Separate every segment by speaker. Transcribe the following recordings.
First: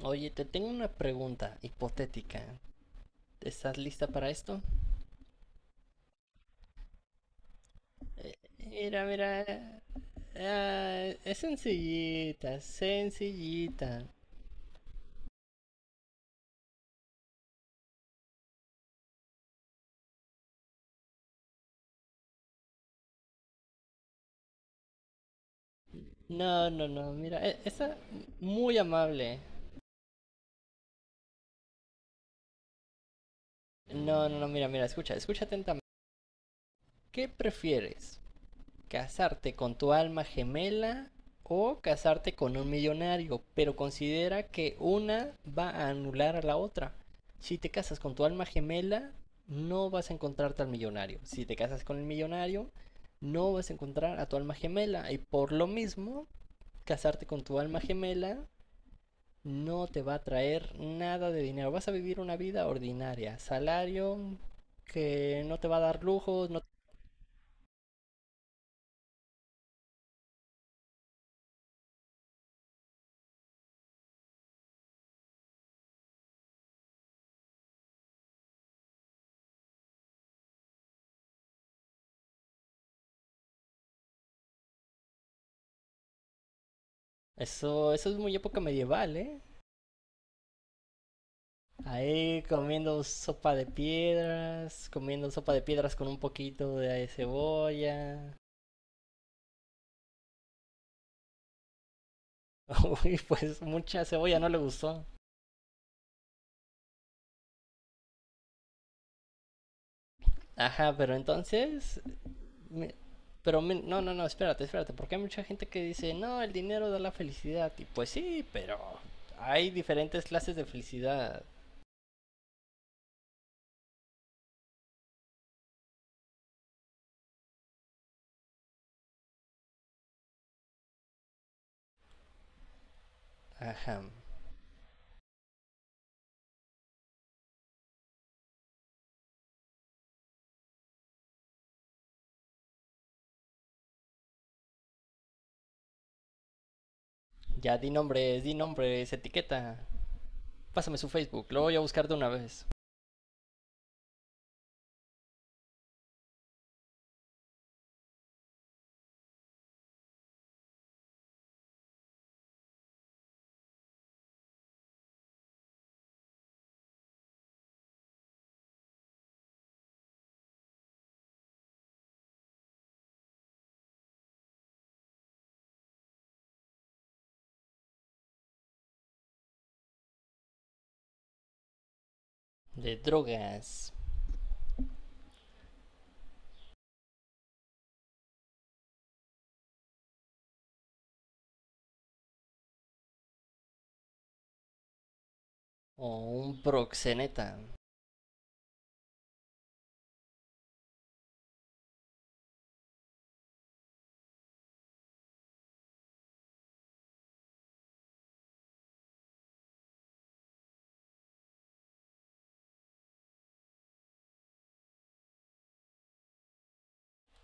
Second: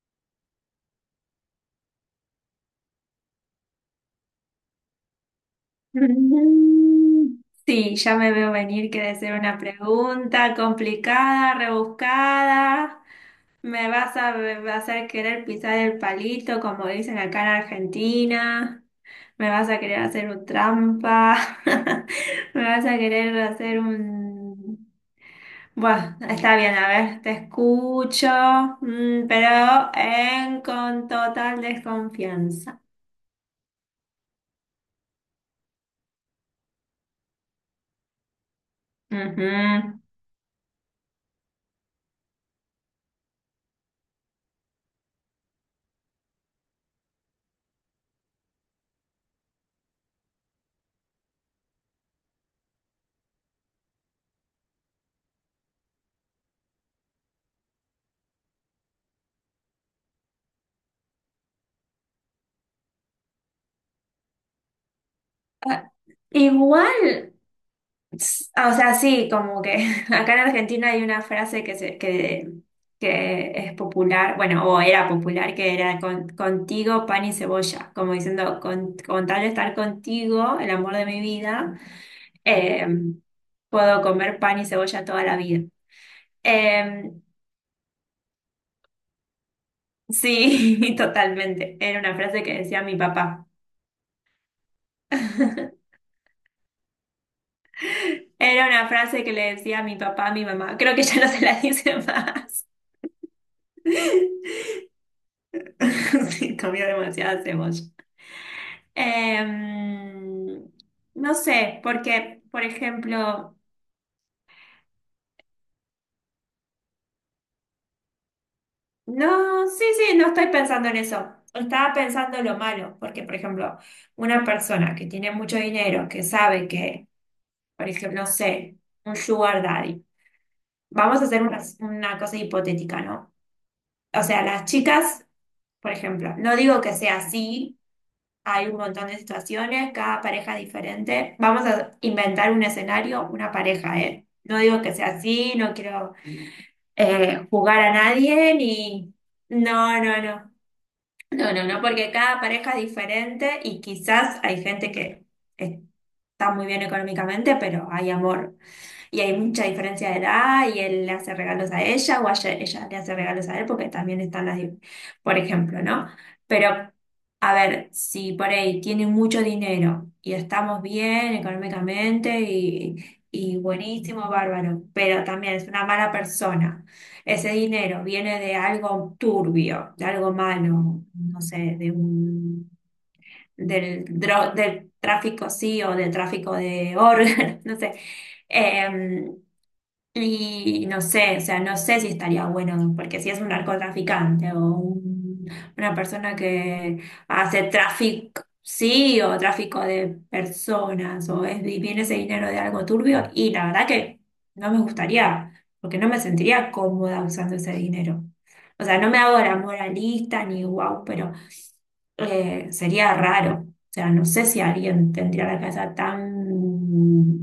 Speaker 1: Oye, te tengo una pregunta hipotética. ¿Estás lista para esto?
Speaker 2: Sí, ya me
Speaker 1: Eh,
Speaker 2: veo venir que
Speaker 1: Mira,
Speaker 2: de ser
Speaker 1: mira.
Speaker 2: una pregunta
Speaker 1: Ah, es
Speaker 2: complicada,
Speaker 1: sencillita,
Speaker 2: rebuscada.
Speaker 1: sencillita.
Speaker 2: Me vas a hacer querer pisar el palito, como dicen acá en Argentina. Me vas a querer hacer un trampa. Me vas a querer hacer un... Bueno, está
Speaker 1: No,
Speaker 2: bien,
Speaker 1: no,
Speaker 2: a
Speaker 1: no,
Speaker 2: ver, te
Speaker 1: mira, está
Speaker 2: escucho.
Speaker 1: muy amable.
Speaker 2: Pero en, con total desconfianza.
Speaker 1: No, no, no, mira, mira, escucha, escucha atentamente. ¿Qué prefieres? Casarte con tu
Speaker 2: Ujú.
Speaker 1: alma gemela o casarte con un millonario, pero considera que una va a anular a la otra. Si te casas con tu alma gemela, no vas a encontrarte al millonario. Si te casas con el millonario, no vas a encontrar a tu alma gemela. Y por lo mismo, casarte con tu alma gemela no te va a traer nada de dinero. Vas a vivir una vida ordinaria. Salario que no te va a
Speaker 2: Ah,
Speaker 1: dar lujos.
Speaker 2: igual. O sea, sí, como que acá en Argentina hay una frase que es popular, bueno, o era popular, que era contigo pan y cebolla, como diciendo, con tal de estar contigo, el amor de mi vida, eh, puedo comer pan y cebolla toda la vida. Eh,
Speaker 1: Eso, eso es muy época medieval, ¿eh?
Speaker 2: sí, totalmente. Era una
Speaker 1: Ahí
Speaker 2: frase que decía mi
Speaker 1: comiendo
Speaker 2: papá.
Speaker 1: sopa de piedras, comiendo sopa de piedras con un poquito de cebolla.
Speaker 2: Era una frase que le decía a mi papá, a mi mamá. Creo que ya no se la dice más.
Speaker 1: Uy, pues mucha cebolla no le gustó.
Speaker 2: Sí, comió demasiada cebolla. Em,
Speaker 1: Ajá, pero
Speaker 2: no sé,
Speaker 1: entonces...
Speaker 2: porque, por
Speaker 1: me-
Speaker 2: ejemplo,
Speaker 1: No, no, no, espérate, espérate, porque hay mucha gente que dice, no, el dinero da la felicidad. Y pues sí, pero
Speaker 2: no,
Speaker 1: hay
Speaker 2: sí, sí,
Speaker 1: diferentes
Speaker 2: no estoy
Speaker 1: clases de
Speaker 2: pensando en eso.
Speaker 1: felicidad.
Speaker 2: Estaba pensando lo malo, porque, por ejemplo, una persona que tiene mucho dinero, que sabe que, por ejemplo, no sé, un sugar daddy. Vamos a hacer una cosa hipotética, ¿no?
Speaker 1: Ajá.
Speaker 2: O sea, las chicas, por ejemplo, no digo que sea así. Hay un montón de situaciones, cada pareja es diferente. Vamos a inventar un escenario, una pareja, ¿eh? No digo que sea así, no quiero
Speaker 1: Ya
Speaker 2: jugar a
Speaker 1: di
Speaker 2: nadie,
Speaker 1: nombres,
Speaker 2: ni...
Speaker 1: etiqueta.
Speaker 2: No, no, no.
Speaker 1: Pásame su Facebook,
Speaker 2: No,
Speaker 1: lo
Speaker 2: no,
Speaker 1: voy a
Speaker 2: no,
Speaker 1: buscar
Speaker 2: porque
Speaker 1: de una
Speaker 2: cada
Speaker 1: vez.
Speaker 2: pareja es diferente y quizás hay gente que está muy bien económicamente, pero hay amor. Y hay mucha diferencia de edad y él le hace regalos a ella o a ella, ella le hace regalos a él porque también están por ejemplo, ¿no? Pero, a ver, si por ahí tiene mucho dinero y estamos bien económicamente y buenísimo, bárbaro, pero también es una mala persona, ese dinero viene de algo turbio, de algo malo, no sé, de un,
Speaker 1: De drogas.
Speaker 2: del, dro- del tráfico sí o del tráfico de órganos, no sé. Em, y no sé, o sea, no sé si estaría bueno, porque si es un narcotraficante o una
Speaker 1: O
Speaker 2: persona
Speaker 1: un
Speaker 2: que
Speaker 1: proxeneta.
Speaker 2: hace tráfico, sí, o tráfico de personas, o es, y viene ese dinero de algo turbio, y la verdad que no me gustaría, porque no me sentiría cómoda usando ese dinero. O sea, no me hago la moralista ni guau, pero sería raro. O sea, no sé si alguien tendría la cabeza tan...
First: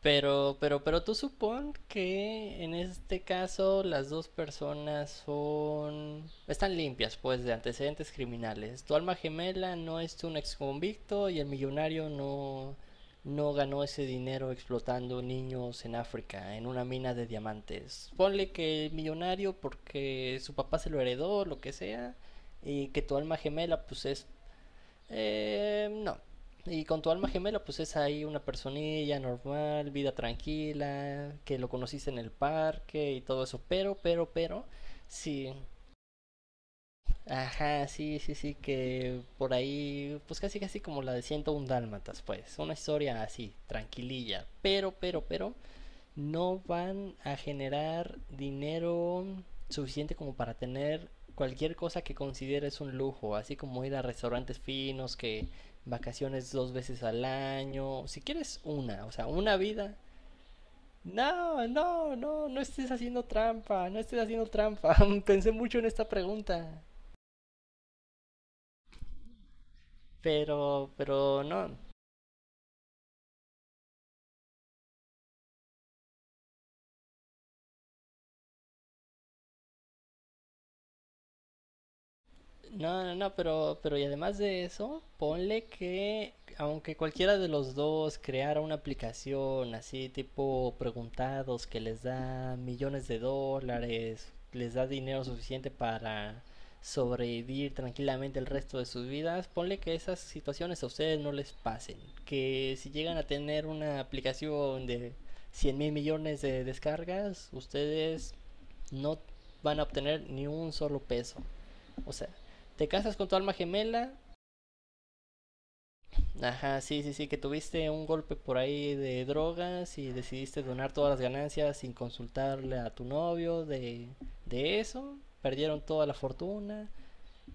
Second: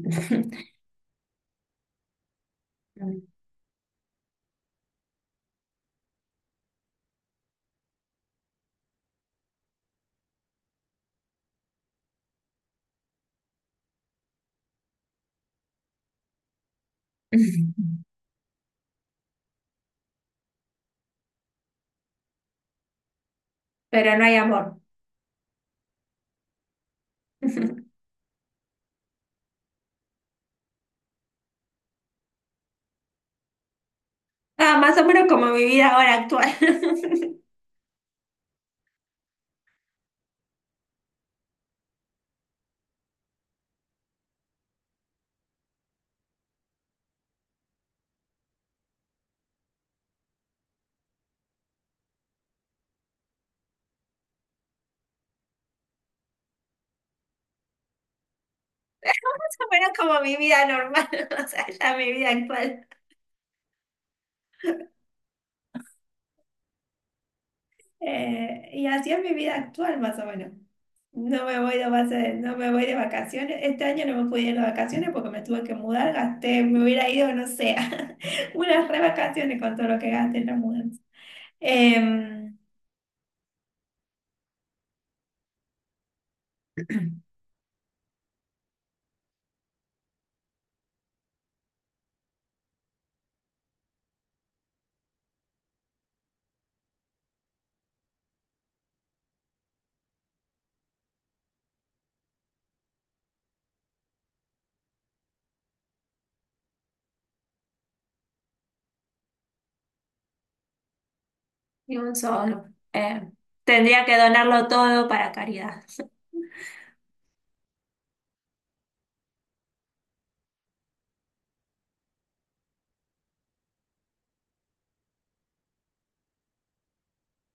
Speaker 1: Pero tú supón que en este caso las dos personas son... están limpias, pues, de antecedentes criminales. Tu alma gemela no es un exconvicto y el millonario no, no ganó ese dinero explotando niños en África, en una mina de diamantes. Ponle que el millonario porque su papá se lo heredó, lo que sea, y que tu alma gemela pues
Speaker 2: Pero no
Speaker 1: es
Speaker 2: hay amor.
Speaker 1: no. Y con tu alma gemela, pues es ahí una personilla normal, vida tranquila, que lo conociste en el parque y todo eso. Pero,
Speaker 2: Ah, más o menos como
Speaker 1: sí.
Speaker 2: mi vida ahora actual.
Speaker 1: Ajá, sí, sí, sí, que por ahí, pues casi, casi como la de 101 Dálmatas, pues. Una historia así, tranquililla. Pero, no van a generar dinero suficiente como para tener cualquier cosa que consideres un lujo, así como ir a restaurantes finos, que vacaciones dos veces al año, si quieres una, o sea, una
Speaker 2: Más o menos
Speaker 1: vida.
Speaker 2: como mi vida normal,
Speaker 1: No,
Speaker 2: o sea, ya mi
Speaker 1: no,
Speaker 2: vida
Speaker 1: no, no
Speaker 2: actual.
Speaker 1: estés haciendo trampa, no estés haciendo trampa. Pensé mucho en esta pregunta,
Speaker 2: Y así es mi vida actual, más o menos.
Speaker 1: pero
Speaker 2: No me
Speaker 1: no.
Speaker 2: voy de base- No me voy de vacaciones. Este año no me pude ir de vacaciones porque me tuve que mudar, gasté, me hubiera ido, no sé, unas re vacaciones con todo lo que gasté en la mudanza. Em,
Speaker 1: No, no, no, pero y además de eso, ponle que aunque cualquiera de los dos creara una aplicación así tipo preguntados que les da millones de dólares, les da dinero suficiente para sobrevivir tranquilamente el resto de sus vidas, ponle que esas situaciones a ustedes no les pasen, que si llegan a tener una aplicación de 100.000 millones de descargas, ustedes no van a obtener ni un solo peso.
Speaker 2: y
Speaker 1: O
Speaker 2: un
Speaker 1: sea,
Speaker 2: solo.
Speaker 1: te casas
Speaker 2: Eh,
Speaker 1: con tu alma
Speaker 2: Tendría
Speaker 1: gemela.
Speaker 2: que donarlo todo para caridad.
Speaker 1: Ajá, sí, sí, sí, que tuviste un golpe por ahí de drogas y decidiste donar todas las ganancias sin consultarle a tu novio de eso. Perdieron toda la fortuna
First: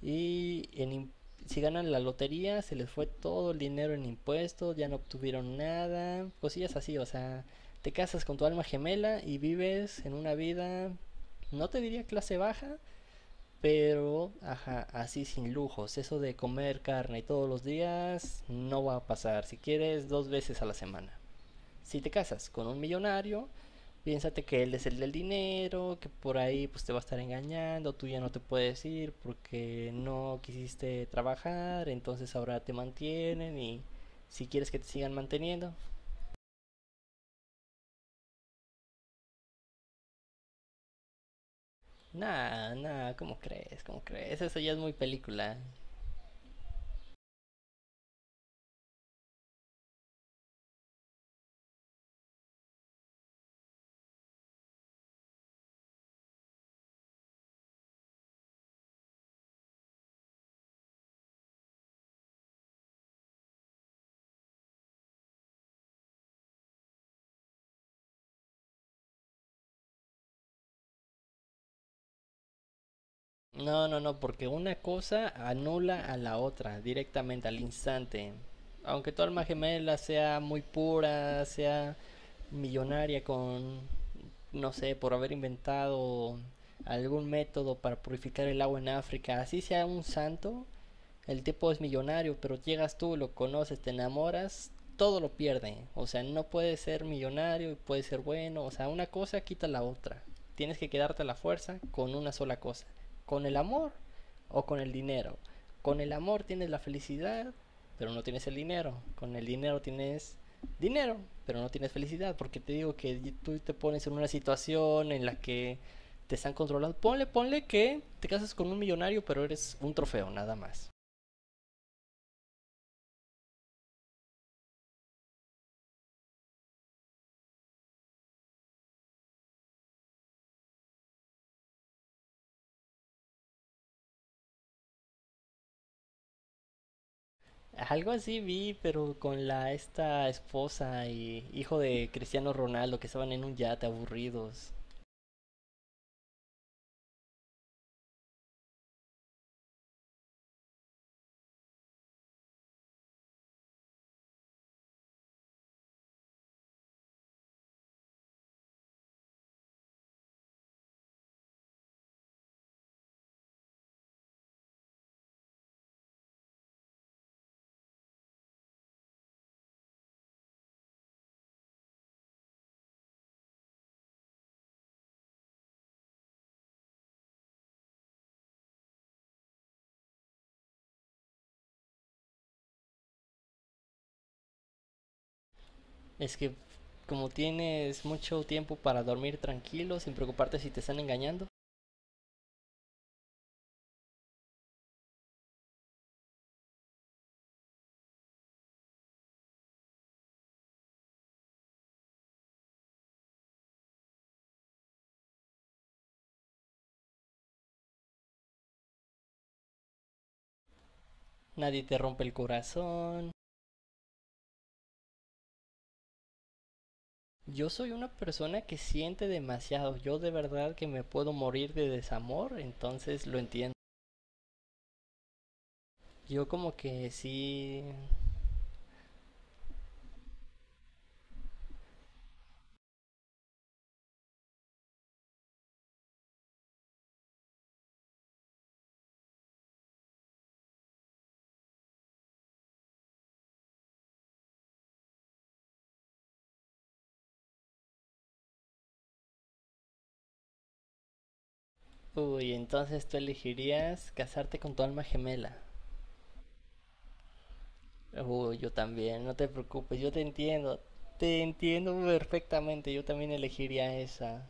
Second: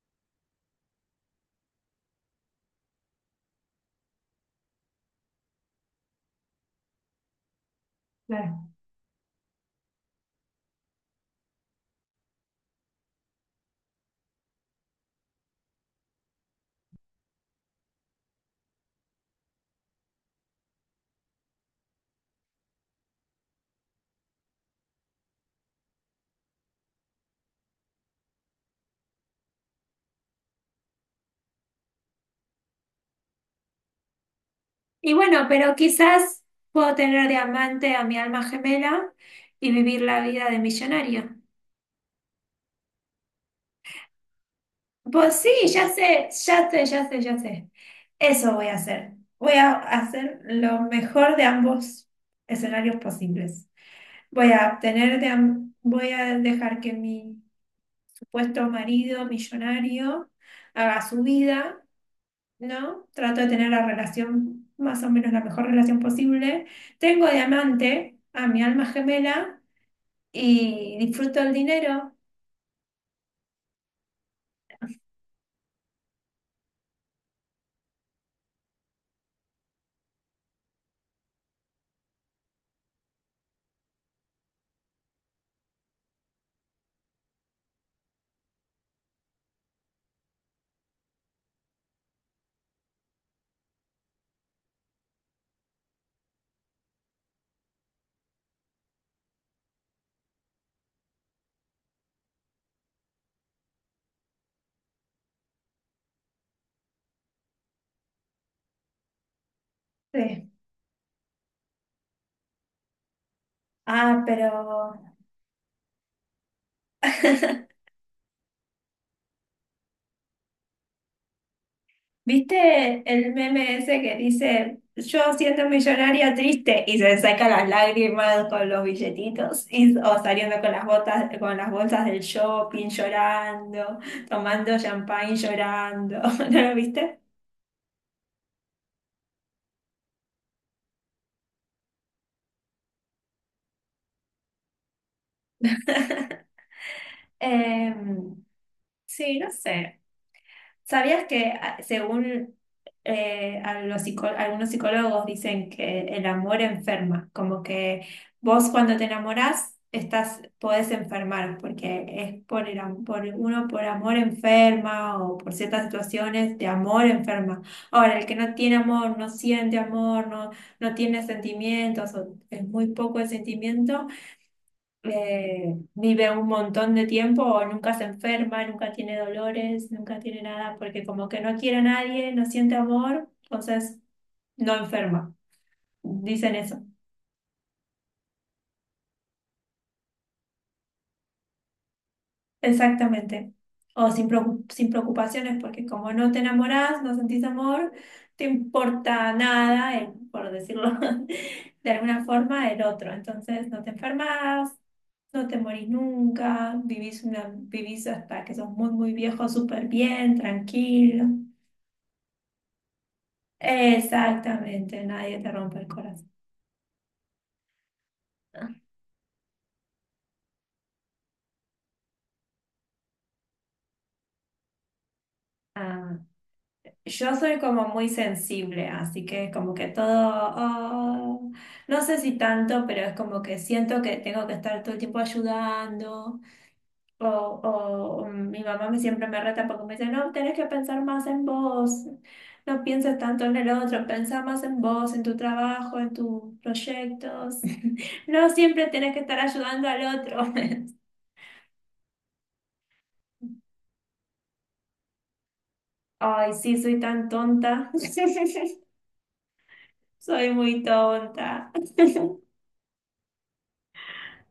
Speaker 1: y si ganan la lotería se les fue todo el dinero en impuestos, ya no obtuvieron nada, cosillas así, o sea, te casas con tu alma
Speaker 2: Claro.
Speaker 1: gemela y vives en una vida, no te diría clase baja, pero, ajá, así sin lujos. Eso de comer carne todos los días no va a pasar. Si quieres, dos veces a la semana. Si te casas con un millonario, piénsate que él es el del dinero, que por ahí pues te va a estar engañando, tú ya no te puedes ir porque no quisiste trabajar, entonces ahora te mantienen y si quieres que te
Speaker 2: Y
Speaker 1: sigan
Speaker 2: bueno,
Speaker 1: manteniendo.
Speaker 2: pero quizás puedo tener de amante a mi alma gemela y vivir la vida de millonaria.
Speaker 1: Nah, nah, ¿cómo crees? ¿Cómo crees? Eso ya es muy
Speaker 2: Pues sí,
Speaker 1: película.
Speaker 2: ya sé, ya sé, ya sé, ya sé. Eso voy a hacer. Voy a hacer lo mejor de ambos escenarios posibles. Voy a tener voy a dejar que mi supuesto marido millonario haga su vida, ¿no? Trato de tener la relación, más o menos la mejor relación posible. Tengo de amante a mi alma gemela y disfruto el dinero.
Speaker 1: No, no, no, porque una cosa anula a la otra directamente, al instante. Aunque tu alma gemela sea muy pura, sea millonaria con no sé, por haber inventado algún método para purificar el agua en África, así sea un santo, el tipo es millonario, pero llegas tú, lo conoces, te enamoras, todo lo pierde. O sea, no puede ser millonario y puede ser bueno. O sea, una cosa quita la otra. Tienes que quedarte a la fuerza con una sola cosa. Con el amor o con el dinero. Con el amor tienes la felicidad, pero no tienes el dinero. Con el dinero tienes
Speaker 2: Sí.
Speaker 1: dinero, pero no tienes felicidad, porque te digo que tú te pones en
Speaker 2: Ah,
Speaker 1: una
Speaker 2: pero
Speaker 1: situación en la que te están controlando. Ponle que te casas con un millonario, pero eres un trofeo, nada más.
Speaker 2: ¿viste el meme ese que dice yo siendo millonaria triste y se saca las lágrimas con los billetitos y, o saliendo con las botas, con las bolsas del shopping llorando, tomando champagne llorando? ¿No lo viste?
Speaker 1: Algo así vi, pero con la esta esposa y hijo de Cristiano Ronaldo que estaban en un yate aburridos.
Speaker 2: Em, sí, no sé. ¿Sabías que según algunos psicólogos dicen que el amor enferma? Como que vos cuando te enamorás estás, podés enfermar, porque es por uno por amor enferma o por ciertas situaciones de amor enferma. Ahora, el que no tiene amor, no siente amor, no, no tiene sentimientos, o es muy poco el sentimiento vive un montón de tiempo o nunca se enferma, nunca tiene dolores, nunca tiene nada, porque como que no quiere a nadie, no siente amor, entonces no enferma.
Speaker 1: Es
Speaker 2: Dicen
Speaker 1: que
Speaker 2: eso.
Speaker 1: como tienes mucho tiempo para dormir tranquilo, sin preocuparte si te están engañando,
Speaker 2: Exactamente. O sin preocupaciones, porque como no te enamorás, no sentís amor, te importa nada, por decirlo de alguna forma, el otro. Entonces no te enfermas, no te morís nunca, vivís, vivís hasta que sos muy, muy viejo, súper bien, tranquilo.
Speaker 1: nadie te rompe el corazón.
Speaker 2: Exactamente, nadie te rompe el corazón.
Speaker 1: Yo soy una persona que siente demasiado. Yo de verdad que me puedo morir de desamor, entonces lo entiendo.
Speaker 2: Ah,
Speaker 1: Yo como que
Speaker 2: yo soy
Speaker 1: sí...
Speaker 2: como muy sensible, así que es como que todo, oh, no sé si tanto, pero es como que siento que tengo que estar todo el tiempo ayudando, o mi mamá me siempre me reta porque me dice, no, tenés que pensar más en vos, no pienses tanto en el otro, pensá más en vos, en tu trabajo, en tus proyectos, no siempre tenés que estar ayudando al otro.
Speaker 1: Uy, entonces tú elegirías casarte con tu alma gemela.
Speaker 2: Ay, sí, soy tan tonta,
Speaker 1: Uy, yo también, no te preocupes, yo te
Speaker 2: soy
Speaker 1: entiendo.
Speaker 2: muy
Speaker 1: Te
Speaker 2: tonta.
Speaker 1: entiendo perfectamente, yo también elegiría esa.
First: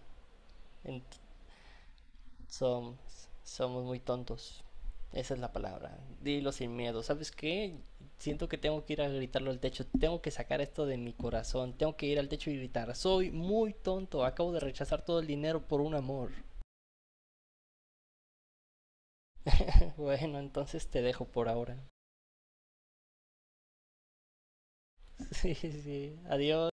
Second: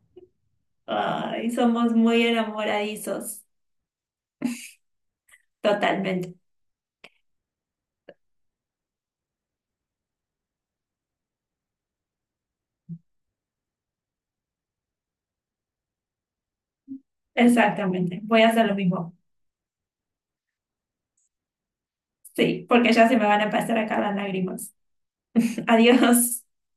Speaker 1: Ent-
Speaker 2: Ay, somos muy
Speaker 1: Somos,
Speaker 2: enamoradizos,
Speaker 1: somos muy tontos. Esa es la palabra.
Speaker 2: totalmente.
Speaker 1: Dilo sin miedo. ¿Sabes qué? Siento que tengo que ir a gritarlo al techo. Tengo que sacar esto de mi corazón. Tengo que ir al techo y gritar. Soy muy tonto. Acabo de rechazar todo el dinero por un amor.
Speaker 2: Exactamente, voy a hacer lo mismo.
Speaker 1: Bueno, entonces te dejo por ahora.
Speaker 2: Sí, porque ya se me van a pasar acá las lágrimas.
Speaker 1: Sí, sí.
Speaker 2: Adiós.
Speaker 1: Adiós.